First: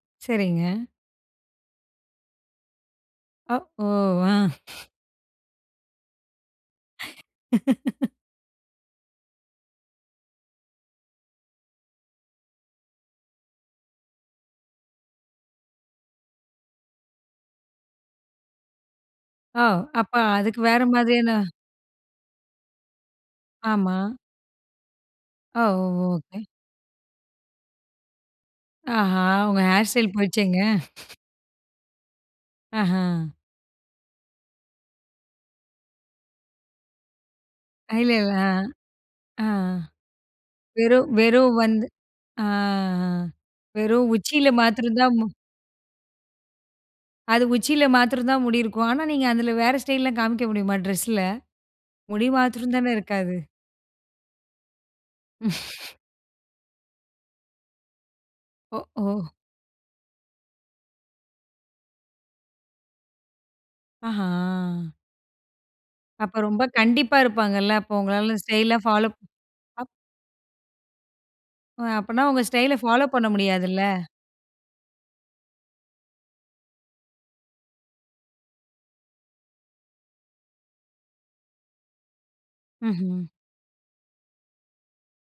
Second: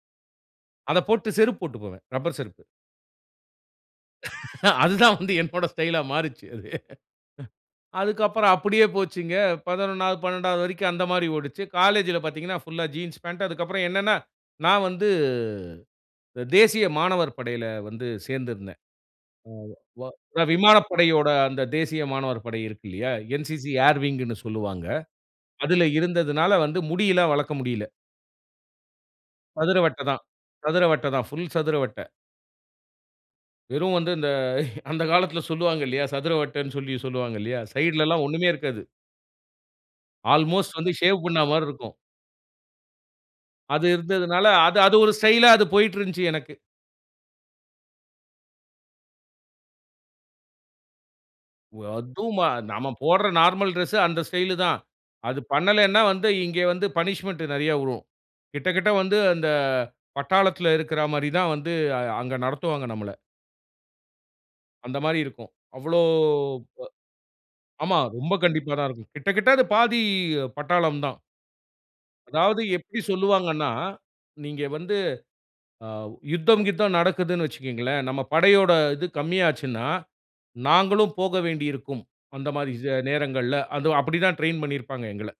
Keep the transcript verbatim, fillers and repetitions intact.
சரிங்க. அத போட்டு செருப்பு போட்டு போவேன். ரப்பர் செருப்பு. அ, ஓ, ஆ. அதுதான் வந்து என்னோட ஸ்டைல்லா மாறிச்சு அது. அ. அதுக்கப்புறம் அப்டியே போச்சுங்க. பதினொன்றாவது, பன்னிரண்டாவது வரைக்கும் அந்த மாரி ஓடுச்சு. காலேஜ்ல பார்த்தீங்கன்னா, புல்லா ஜீன்ஸ் பாண்ட், அதுக்கு அப்புறம் என்னனா, நான் வந்து தேசிய மாணவர் படையில வந்து சேர்ந்திருந்தேன். ஆவ் அ வ அப்ப க அதுக்கு வேற விமானப்படையோட மாதிரியான அந்த தேசிய மாணவர் படை இருக்கு இல்லையா, NCC ஆமா. ஏர்விங்ன்னு சொல்வாங்க. அவ், அதில ஓகே. இருந்ததனால வந்து முடியில்லா வளர்க்க முடியல. ஆஹா, உங்க சதுர ஹேர் வட்ட ஸ்டைல் தான். போச்சேங்க? சதுர வட்ட தான் புல் சதுர வட்ட. ஆஹ. வெறும் வந்து இந்த அந்த காலத்துல சொல்வாங்க இல்லையா, சதுர வட்டன்னு சொல்லி சொல்வாங்க இல்லையா, இல்ல, சைட்லலாம் இல்ல. ஒண்ணுமே ஆ, இருக்காது. ஆ ஆல்மோஸ்ட் வந்து வெறும் ஷேவ் பண்ண வெறும் மாரி வந்து இருக்கும். ஆஹ அது வெறும் இருந்ததுனால உச்சியில அது அது மாத்திரம் ஒரு தான் மு ஸ்டைல்லா அது போயிட்டுருந்துச்சு எனக்கு. அது உச்சியில மாத்திரம் தான் முடி இருக்கும். ஆனா, நீங்க அதில வேற ஸ்டைல்லலாம் காமிக்க முடியுமா ட்ரெஸில. முடி அதும் ம மாத்திரம் நம்ம தானே போடுற இருக்காது. நார்மல் டிரெஸ் அந்த ஸ்டைலு தான். அது பண்ணலன்னா, வந்து இங்கே வந்து பனிஷ்மென்ட் நெறைய வுழும். கிட்ட ஓ, கிட்ட வந்து ஓ. அந்த பட்டாளத்துல இருக்கற மாரி தான் வந்து அ அங்கு நடத்துவாங்க நம்மள. ஆஹா. அந்த மாரி இருக்கும். அவ்வளோ அப்ப ரொம்ப கண்டிப்பா இருப்பாங்கல்ல. ப ஆமா. அப்போ ரொம்ப உங்களா கண்டிப்பா ஸ்டைல் தான் பாலோ. இருக்கும். கிட்ட கிட்ட அது அப் பாதி பட்டாளம் தான். அ அப்பனா உங்க அதாவது ஸ்டைல எப்டி ஃபாலோ பண்ண சொல்வாங்கன்னா, முடியாதுல்ல? நீங்க வந்து அ யுத்தம் கித்தம் நடக்குதுன்னு வச்சுக்குங்களேன், நம்ம படையோட இது கம்மியாச்சுன்னா, நாங்களும் போக வேண்டி இருக்கும். அந்த மாரி ம்ஹ்ம். நேரங்கள்ல அது அப்டி தான் ட்ரெயின் பண்ணியிருப்பாங்க எங்கள.